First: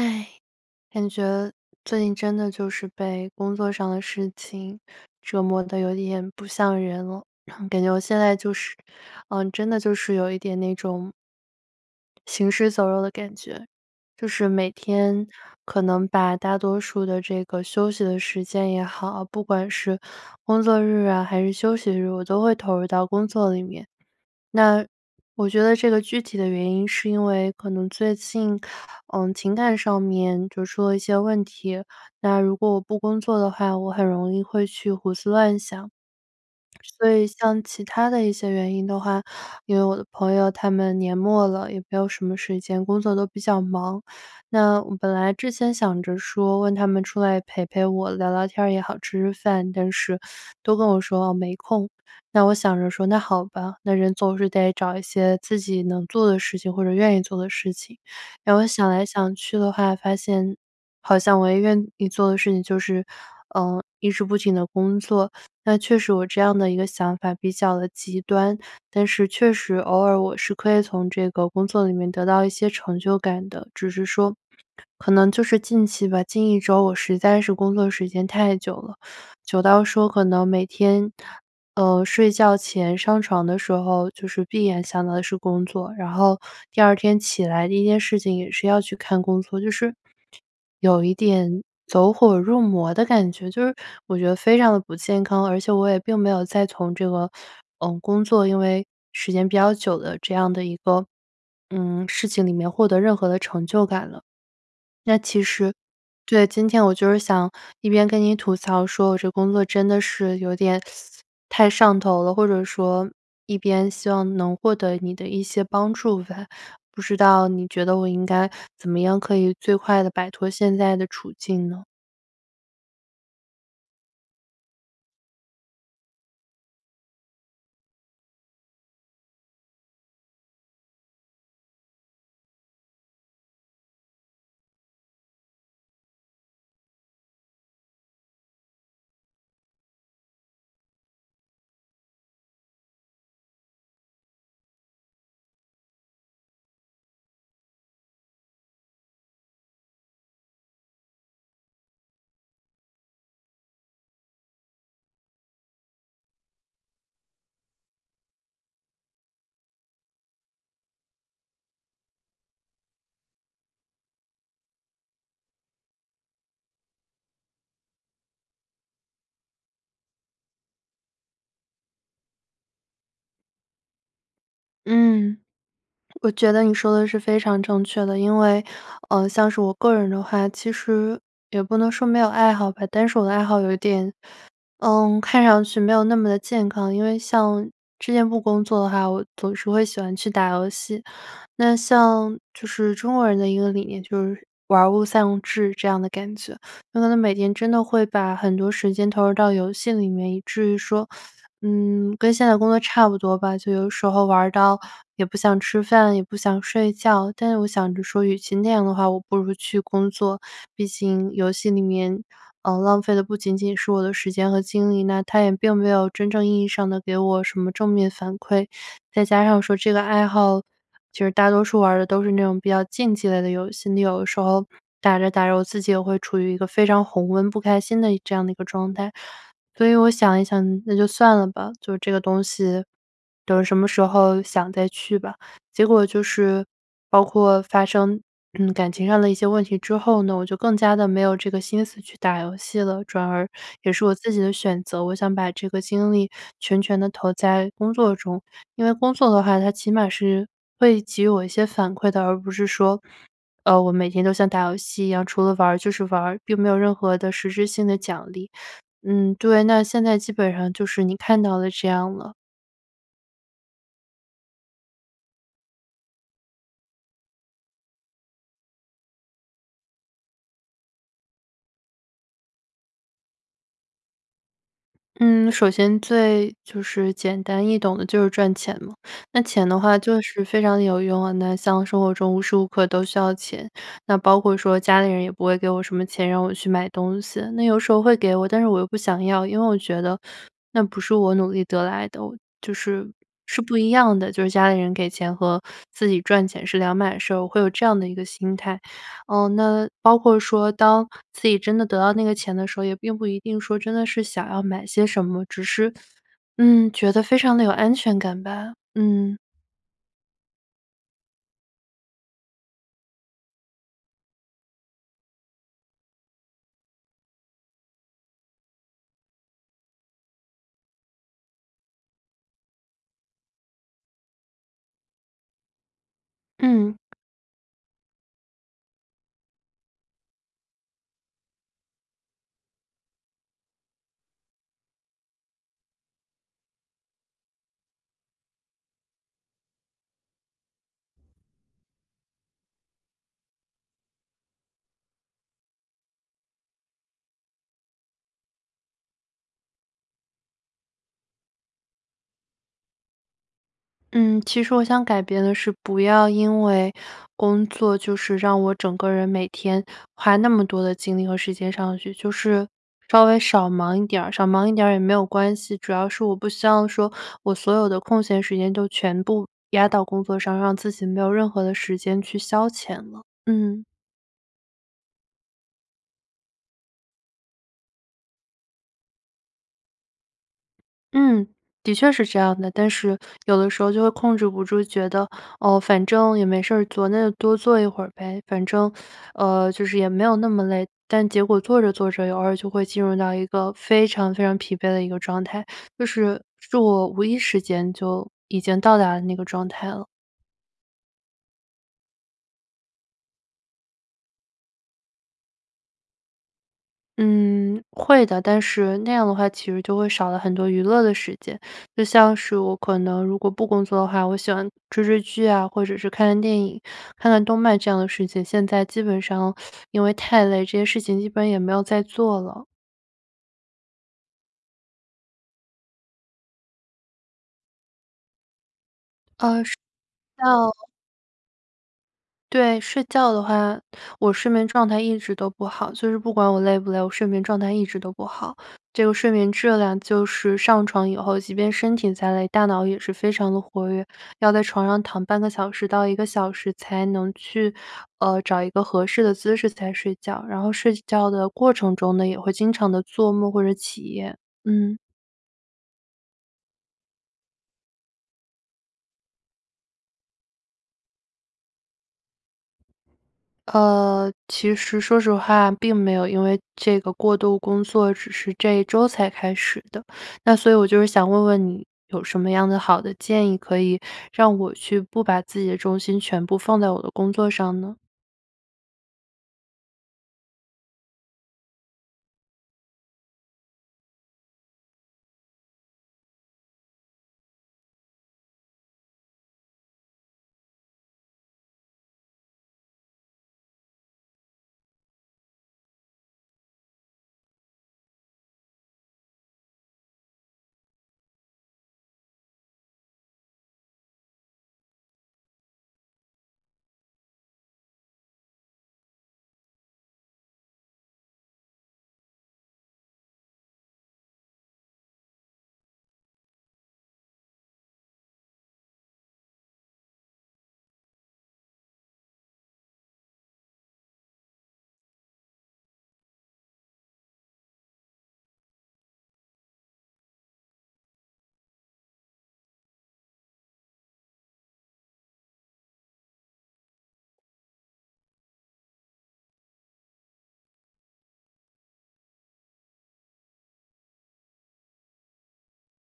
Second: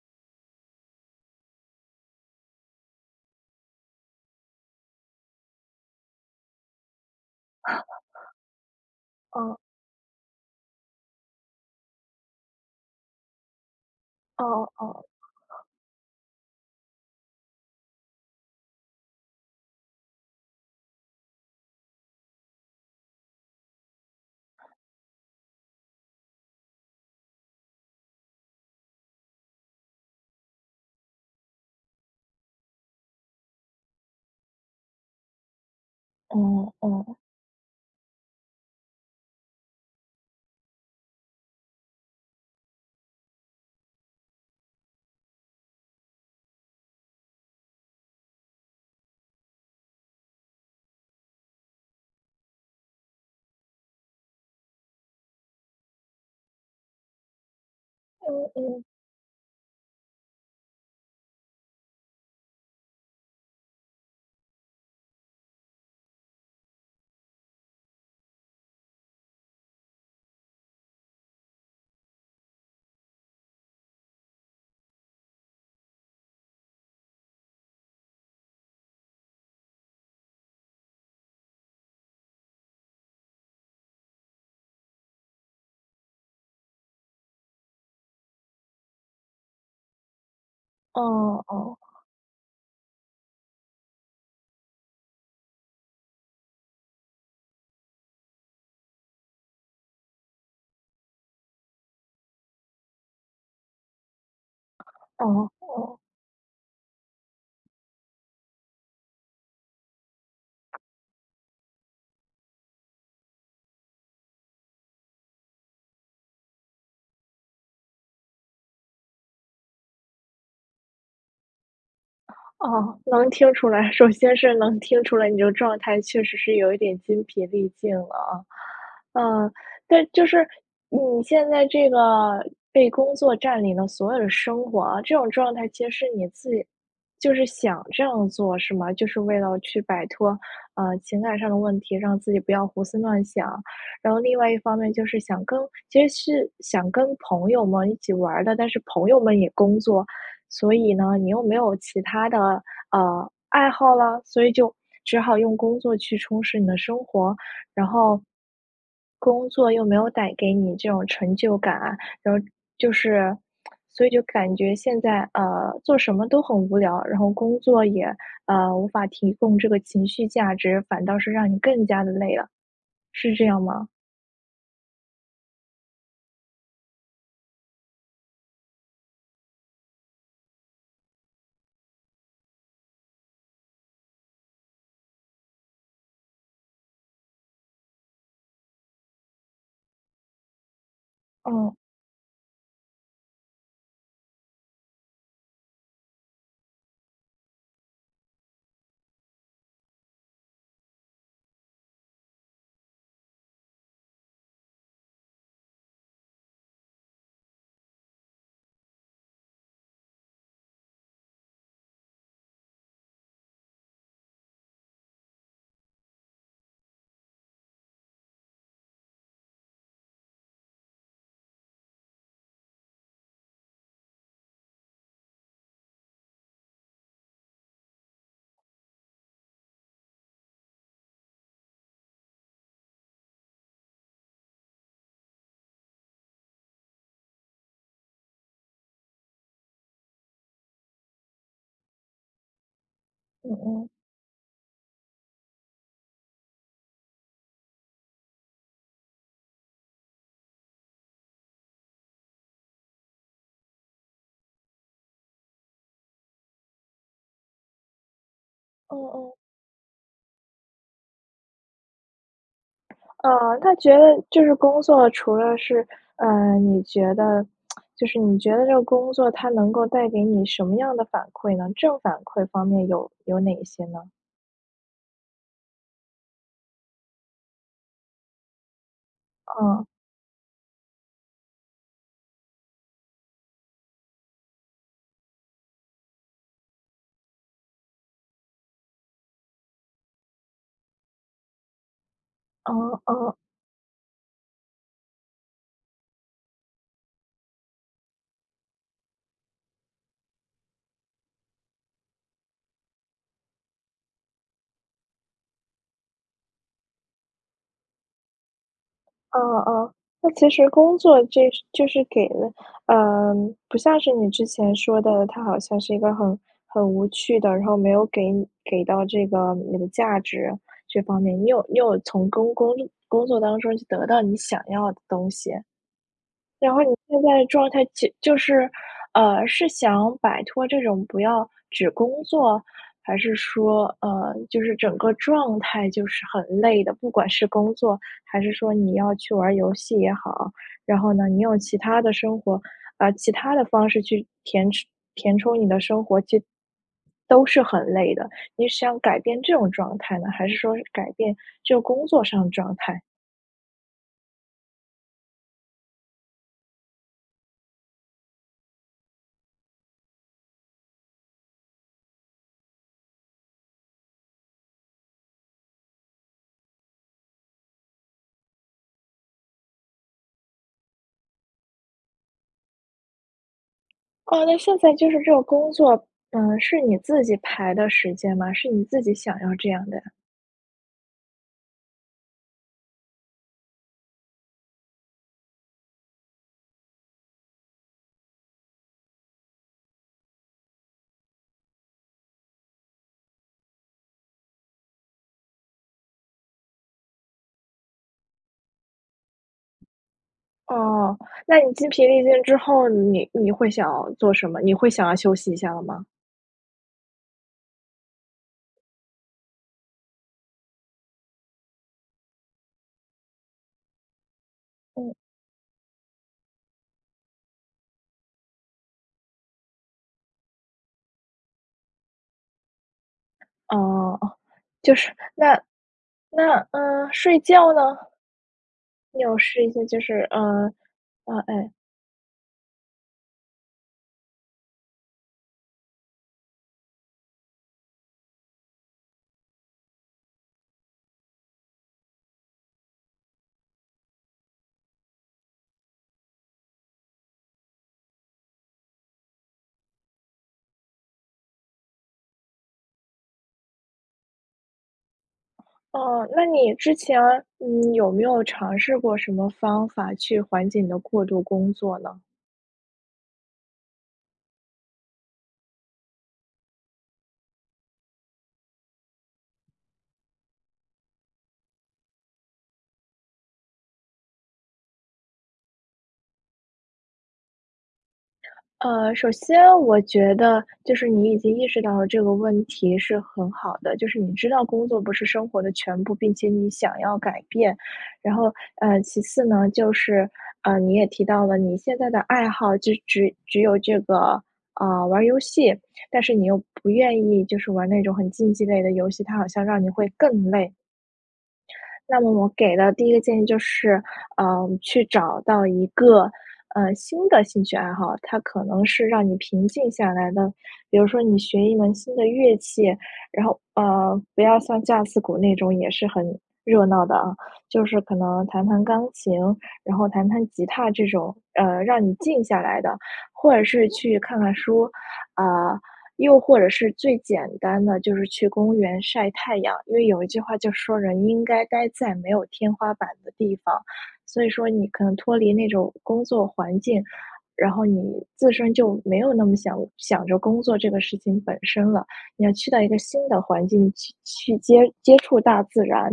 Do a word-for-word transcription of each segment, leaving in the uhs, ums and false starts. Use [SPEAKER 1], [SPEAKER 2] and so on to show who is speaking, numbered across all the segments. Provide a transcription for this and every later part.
[SPEAKER 1] 唉，感觉最近真的就是被工作上的事情折磨得有点不像人了。然后感觉我现在就是 嗯，
[SPEAKER 2] 哦。
[SPEAKER 1] 真的就是有一点那种行尸走肉的感觉。就
[SPEAKER 2] 哦
[SPEAKER 1] 是每
[SPEAKER 2] 哦哦。
[SPEAKER 1] 天可能把大多数的这个休息的时间也好不管是工作日啊还是休息日，我都会投入到工作里面。那，我觉得这个具体的原因是因为可能最近，呃，情感上面就出了一些问题。那如果我不工作的话，我很容易会去胡思乱想。
[SPEAKER 2] 哦
[SPEAKER 1] 所
[SPEAKER 2] 哦。
[SPEAKER 1] 以像其他的一些原因的话，因为我的朋友他们年末了，也没有什么时间，工作都比较忙。那我本来之前想着说问他们出来陪陪我聊聊天儿也好、吃吃饭，但是都跟我说没空。那我想着说那好吧，那人总是得找一些自己能做的事情，或者愿意做的事情。
[SPEAKER 2] 哦
[SPEAKER 1] 然后
[SPEAKER 2] 哦。
[SPEAKER 1] 想来想去的话发现，好像我也愿意做的事情就是，呃，一直不停地工作。那确实我这样的一个想法比较地极端，但是确实偶尔我是可以从这个工作里面得到一些成就感的。只是说可能就是近期吧，近一周我实在是工作时间太久了，久到说可能每天，呃，睡觉前上床的时候就是闭眼想到的是工作，然后第二天起来第一件事情也是要去看工作，就是，有一
[SPEAKER 2] 哦
[SPEAKER 1] 点
[SPEAKER 2] 哦。
[SPEAKER 1] 走火入魔的感觉。就是我觉得非常地不健康，而且我也并没有在从这个，呃，工作因为时间比较久的这样的一个，嗯，事情里面获得任何的成就感了。那其
[SPEAKER 2] 哦
[SPEAKER 1] 实
[SPEAKER 2] 哦。
[SPEAKER 1] 对，今天我就是想一边跟你吐槽说我这工作真的是有点 太上头了，或者说一边希望能获得你的一些帮助吧。不知道你觉得我应该怎么样可以最快地摆脱现在的处境呢？
[SPEAKER 2] 哦，能听出来首先是能听出来，你的状态确实是有一点精疲力尽了。呃，就是你现在这个，被工作占领的所有的生活这种状态其实是你自己就是想这样做是吗？就是为了去摆脱，呃，情感上的问题，让自己不要胡思乱想。然后另外一方面就是想跟其实是想跟朋友们一起玩儿的，但是朋友们也工作。所以呢你又没有其他的，呃，爱好了？所以就只好用工作去充实你的生活。然后，工作又没有带给你这种成就感啊然后就是 所以就感觉，现在，呃，做什么都很无聊。然后工作也，呃，无法提供这个情绪价值，反倒是让你更加地累了。是这样吗？
[SPEAKER 1] 嗯。我觉得你说的是非常正确的。因为，呃，像是我个人的话，其实也不能说没有爱好吧，但是我的爱好有一点，嗯看上去没有那么地健康。因为像之前不工作的话，我总是会喜欢去打游戏。那
[SPEAKER 2] 哦。
[SPEAKER 1] 像就是中国人的一个理念就是玩儿物丧志这样的感觉。那可能每天真的会把很多时间，投入到游戏里面，以至于说 嗯跟现在工作差不多吧。就有时候玩儿到也不想吃饭，也不想睡觉但是我想着说，与其那样的话，我不如去工作。毕竟游戏里面，嗯，浪费的不仅仅是我的时间和精力，那它也并没有真正意义上地给我什么正面反馈。再加上说这个爱好就是大多数玩儿的都是那种，比较竞技类的游戏。你有的时候打着打着我自己也会处于一个非常红温、不开心的这样的一个状态。所以我想一想，那就算了吧就这个东西，等什么时候想，再去吧。结果就是包括发生，嗯，感情上的一些问题之后呢，我就更加地没有这个心思去打游戏了。转而
[SPEAKER 2] 嗯嗯。
[SPEAKER 1] 也是我自己的选择，我想把这个精力全权地投在工作中。因为工作的话，它起码是会给予我一些反馈的而不是说，呃，我每天都像打游戏一样，除了玩儿就是玩儿，并没有任何的实质性的奖励。
[SPEAKER 2] 哦哦。
[SPEAKER 1] 嗯，对，那现在基本上就是你看到的这样了。
[SPEAKER 2] 呃，他觉得就是工作除了是呃，你觉得 就是你觉得这个工作它能够带给你什么样的反馈呢？正反馈方面有有哪些呢？
[SPEAKER 1] 嗯，首先最就是简单易懂的就是赚钱嘛，那钱的
[SPEAKER 2] 哦。
[SPEAKER 1] 话就是非常有用啊。那像生活中无时无刻都需要钱，那包括说家里人也不会给我什么钱，让我去买东西。那有时候会给我，但是我又不想要，因为我觉得那不是我努力得来的就
[SPEAKER 2] 哦
[SPEAKER 1] 是，
[SPEAKER 2] 哦。
[SPEAKER 1] 是不一样的。就是家里人给钱和自己赚钱是两码事儿，我会有这样的一个心态。哦，那包括说当自己真的得到那个钱的时候，也并不一定说真的是想要买些什么，只是，嗯，觉得非常地有安全感吧，嗯。
[SPEAKER 2] 嗯嗯，那其实工作这就是给了呃，不像是你之前说的，它好像是一个很很无趣的，然后没有给给到这个你的价值这方面。你有你有从工工力工作当中得到你想要的东西。然后你
[SPEAKER 1] 嗯。
[SPEAKER 2] 现在的状态就就是呃，是想摆脱这种不要只工作？还是说呃，就是整个状态就是很累的，不管是工作，还是说你要去玩儿游戏也好？然后呢，你用其他的生活，呃，其他的方式去填充填充你的生活就都是很累的。你是想改变这种状态呢，还是说改变这个工作上的状态？
[SPEAKER 1] 嗯，其实我想改变的是不要因为工作就是让我整个人每天花那么多的精力和时间上去。就是稍微少忙一点儿，少忙一点儿也没有关系。主要是我不希望说我所有的空闲时间都全部压到工作上，让自己没有任何的时间去消遣了，嗯。
[SPEAKER 2] 哦，那现在就是这个工作，呃是你自己排的时间吗？是你自己想要这样的呀。
[SPEAKER 1] 嗯，的确是这样的，但是有的时候就会控制不住，觉得，哦，反正也没事儿做，那就多做一会儿呗。反正，呃，就是也没有那么累。但结果做着做着偶尔就会进入到一个非常非常疲惫的一个状态就是，是我无意识间就已经到达了那个状态了。
[SPEAKER 2] 哦，那你精疲力尽之后，你你会想要做什么？你会想要休息一下了吗？
[SPEAKER 1] 嗯，会的，但是那样的话其实就会少了很多娱乐的时间。就像是我可能如果不工作的话，我喜欢追
[SPEAKER 2] 嗯。
[SPEAKER 1] 追剧啊，或者是看看电影，看看动漫这样的事情，现在基本上 因为太累，这些事情一般也没有再做了。
[SPEAKER 2] 哦哦，就是那那，呃，睡觉呢？你有
[SPEAKER 1] 呃，
[SPEAKER 2] 试一
[SPEAKER 1] 睡
[SPEAKER 2] 些就是，嗯，
[SPEAKER 1] 觉
[SPEAKER 2] 嗯，哎
[SPEAKER 1] 对，睡觉的话，我睡眠状态一直都不好。就是不管我累不累，我睡眠状态一直都不好。这个睡眠质量就是上床以后，即便身体再累，大脑也是非常地活跃，要在床上躺半个小时到一个小时才能去，呃，找一个合适的姿势才睡觉。然后睡觉的过程中呢，也会经常地做梦或者起夜。嗯。
[SPEAKER 2] 哦，那你之前，你有没有尝试过什么方法去缓解你的过度工作呢？
[SPEAKER 1] 呃，其实说实话，并没有，因为这个过度工作只是这一周才开始的。那所以我就是想问问你，有什么样的好的建议，可以让我去不把自己的重心全部放在我的工作上呢？
[SPEAKER 2] 呃，首先我觉得就是你已经意识到了这个问题是很好的。就是你知道工作不是生活的全部，并且你想要改变。然后，呃，其次呢，就是，呃，你也提到了你现在的爱好，只只只有这个，呃，玩儿游戏，但是你又不愿意就是玩那种很竞技类的游戏，它好像让你会更累。那么我给的第一个建议就是，呃，去找到一个，呃，新的兴趣爱好，它可能是让你平静下来的。比如说你学一门新的乐器，然后，呃，不要像架子鼓那种也是很热闹的啊，就是可能弹弹钢琴，然后弹弹吉他这种，呃，让你静下来的。或者是去看看书，啊，又或者是最简单的就是去公园晒太阳。因为有一句话就说人应该待在没有天花板的地方。所以说你可能脱离那种工作环境，然后你自身就没有那么想想着工作这个事情本身了。你要去到一个新的环境去去接接触大自然。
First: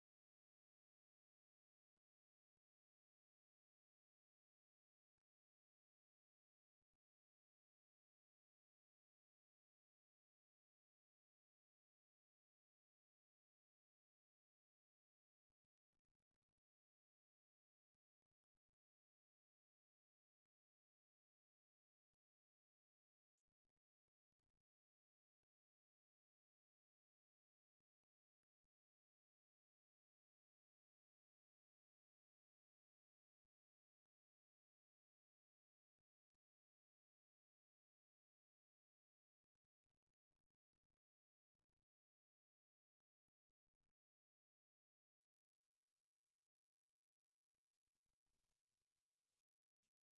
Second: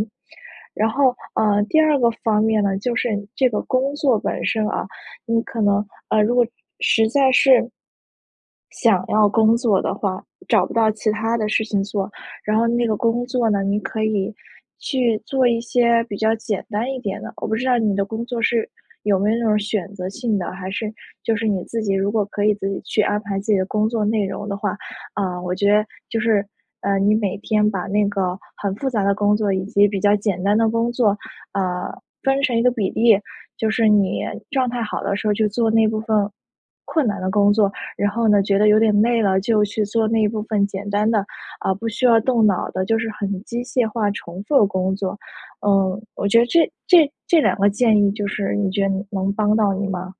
[SPEAKER 2] 然后，呃，第二个方面呢，就是这个工作本身啊，你可能，呃，如果实在是想要工作的话，找不到其他的事情做，然后那个工作呢，你可以去做一些比较简单一点的。我不知道你的工作是有没有那种选择性的，还是就是你自己如果可以自己去安排自己的工作内容的话呃，我觉得就是，呃，你每天把那个很复杂的工作以及比较简单的工作，呃，分成一个比例。就是你状态好的时候就做那部分困难的工作，然后呢，觉得有点累了就去做那部分简单的，啊，不需要动脑的，就是很机械化重复的工作。嗯，我觉得这这这两个建议就是你觉得你能帮到你吗？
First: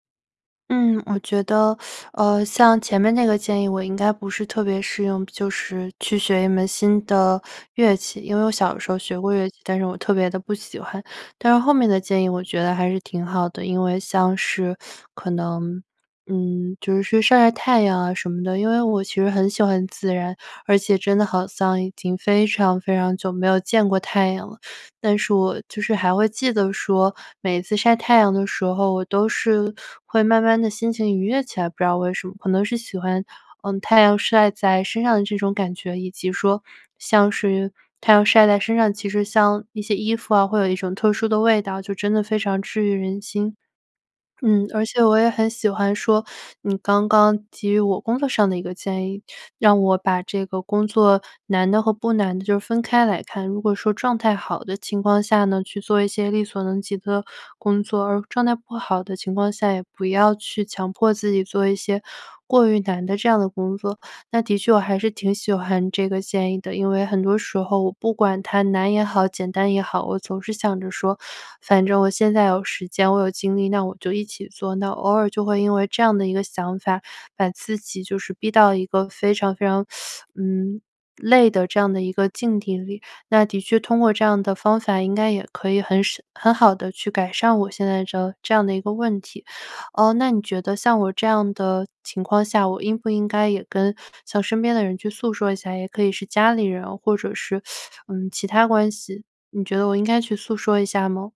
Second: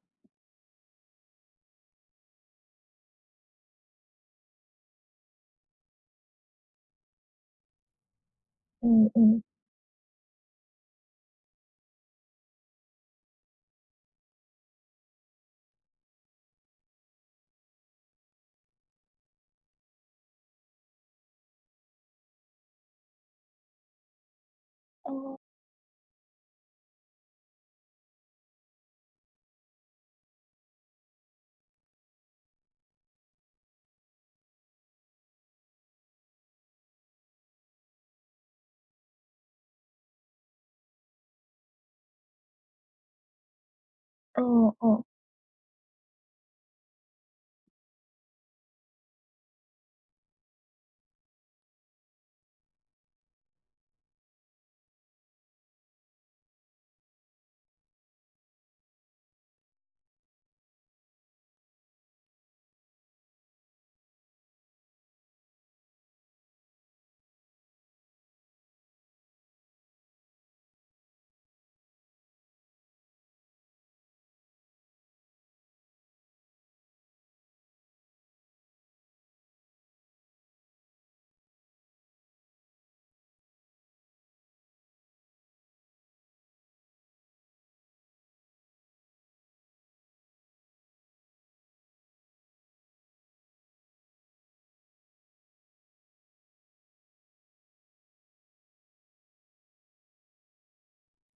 [SPEAKER 1] 嗯，我觉得，呃，像前面那个建议我应该不是特别适用，就是去学一门新的乐器。因为我小的时候
[SPEAKER 2] 嗯
[SPEAKER 1] 学过
[SPEAKER 2] 嗯。
[SPEAKER 1] 乐器，但是我特别地不喜欢，但是后面的建议我觉得还是挺好的。因为像是 可能，嗯就是去晒晒太阳啊什么的，因为我其实很喜欢自然，而且真的好像已经非常非常久没有见过太阳了。但是
[SPEAKER 2] 哦。
[SPEAKER 1] 我就是还会记得说，每次晒太阳的时候，我都是会慢慢地心情愉悦起来，不知道为什么。可能是喜欢，呃，太阳晒在身上的这种感觉，以及说像是太阳晒在身上，其实像一些衣服啊会有一种特殊的味道，就真的非常治愈人心。嗯，
[SPEAKER 2] 哦
[SPEAKER 1] 而
[SPEAKER 2] 哦。
[SPEAKER 1] 且我也很喜欢说 你刚刚给予我工作上的一个建议，让我把这个工作难的和不难的就分开来看。如果说状态好的情况下呢，去做一些力所能及的工作，而状态不好的情况下，也不要去强迫自己做一些过于难的这样的工作。那的确我还是挺喜欢这个建议的，因为很多时候我不管它难也好，简单也好，我总是想着说，反正我现在有时间我有精力，那我就一起做。那偶尔就会因为这样的一个想法把自己就是逼到一个非常非常，嗯，累的这样的一个境地里。那的确通过这样的方法，应该也可以很省很好地去改善我现在的这样的一个问题。哦，那你觉得像我这样的情况下，我应不应该也跟向身边的人去诉说一下，也可以是家里人或者是，呃，其他关系。你觉得我应该去诉说一下吗？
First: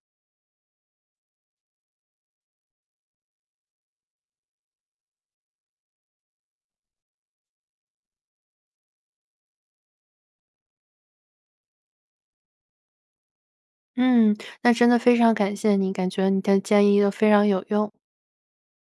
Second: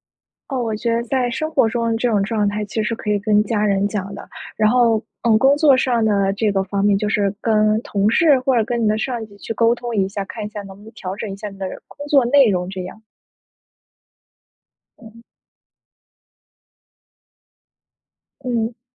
[SPEAKER 2] 哦，我觉得在生活中这种状态其实可以跟家人讲的。然后，呃，工作上呢这个方面就是跟同事或者跟你的上级去沟通一下，看一下能不能调整一下你的工作内容这样。
[SPEAKER 1] 嗯，那真的非
[SPEAKER 2] 嗯。
[SPEAKER 1] 常感谢你，感觉你的建议都非常有用。
[SPEAKER 2] 嗯。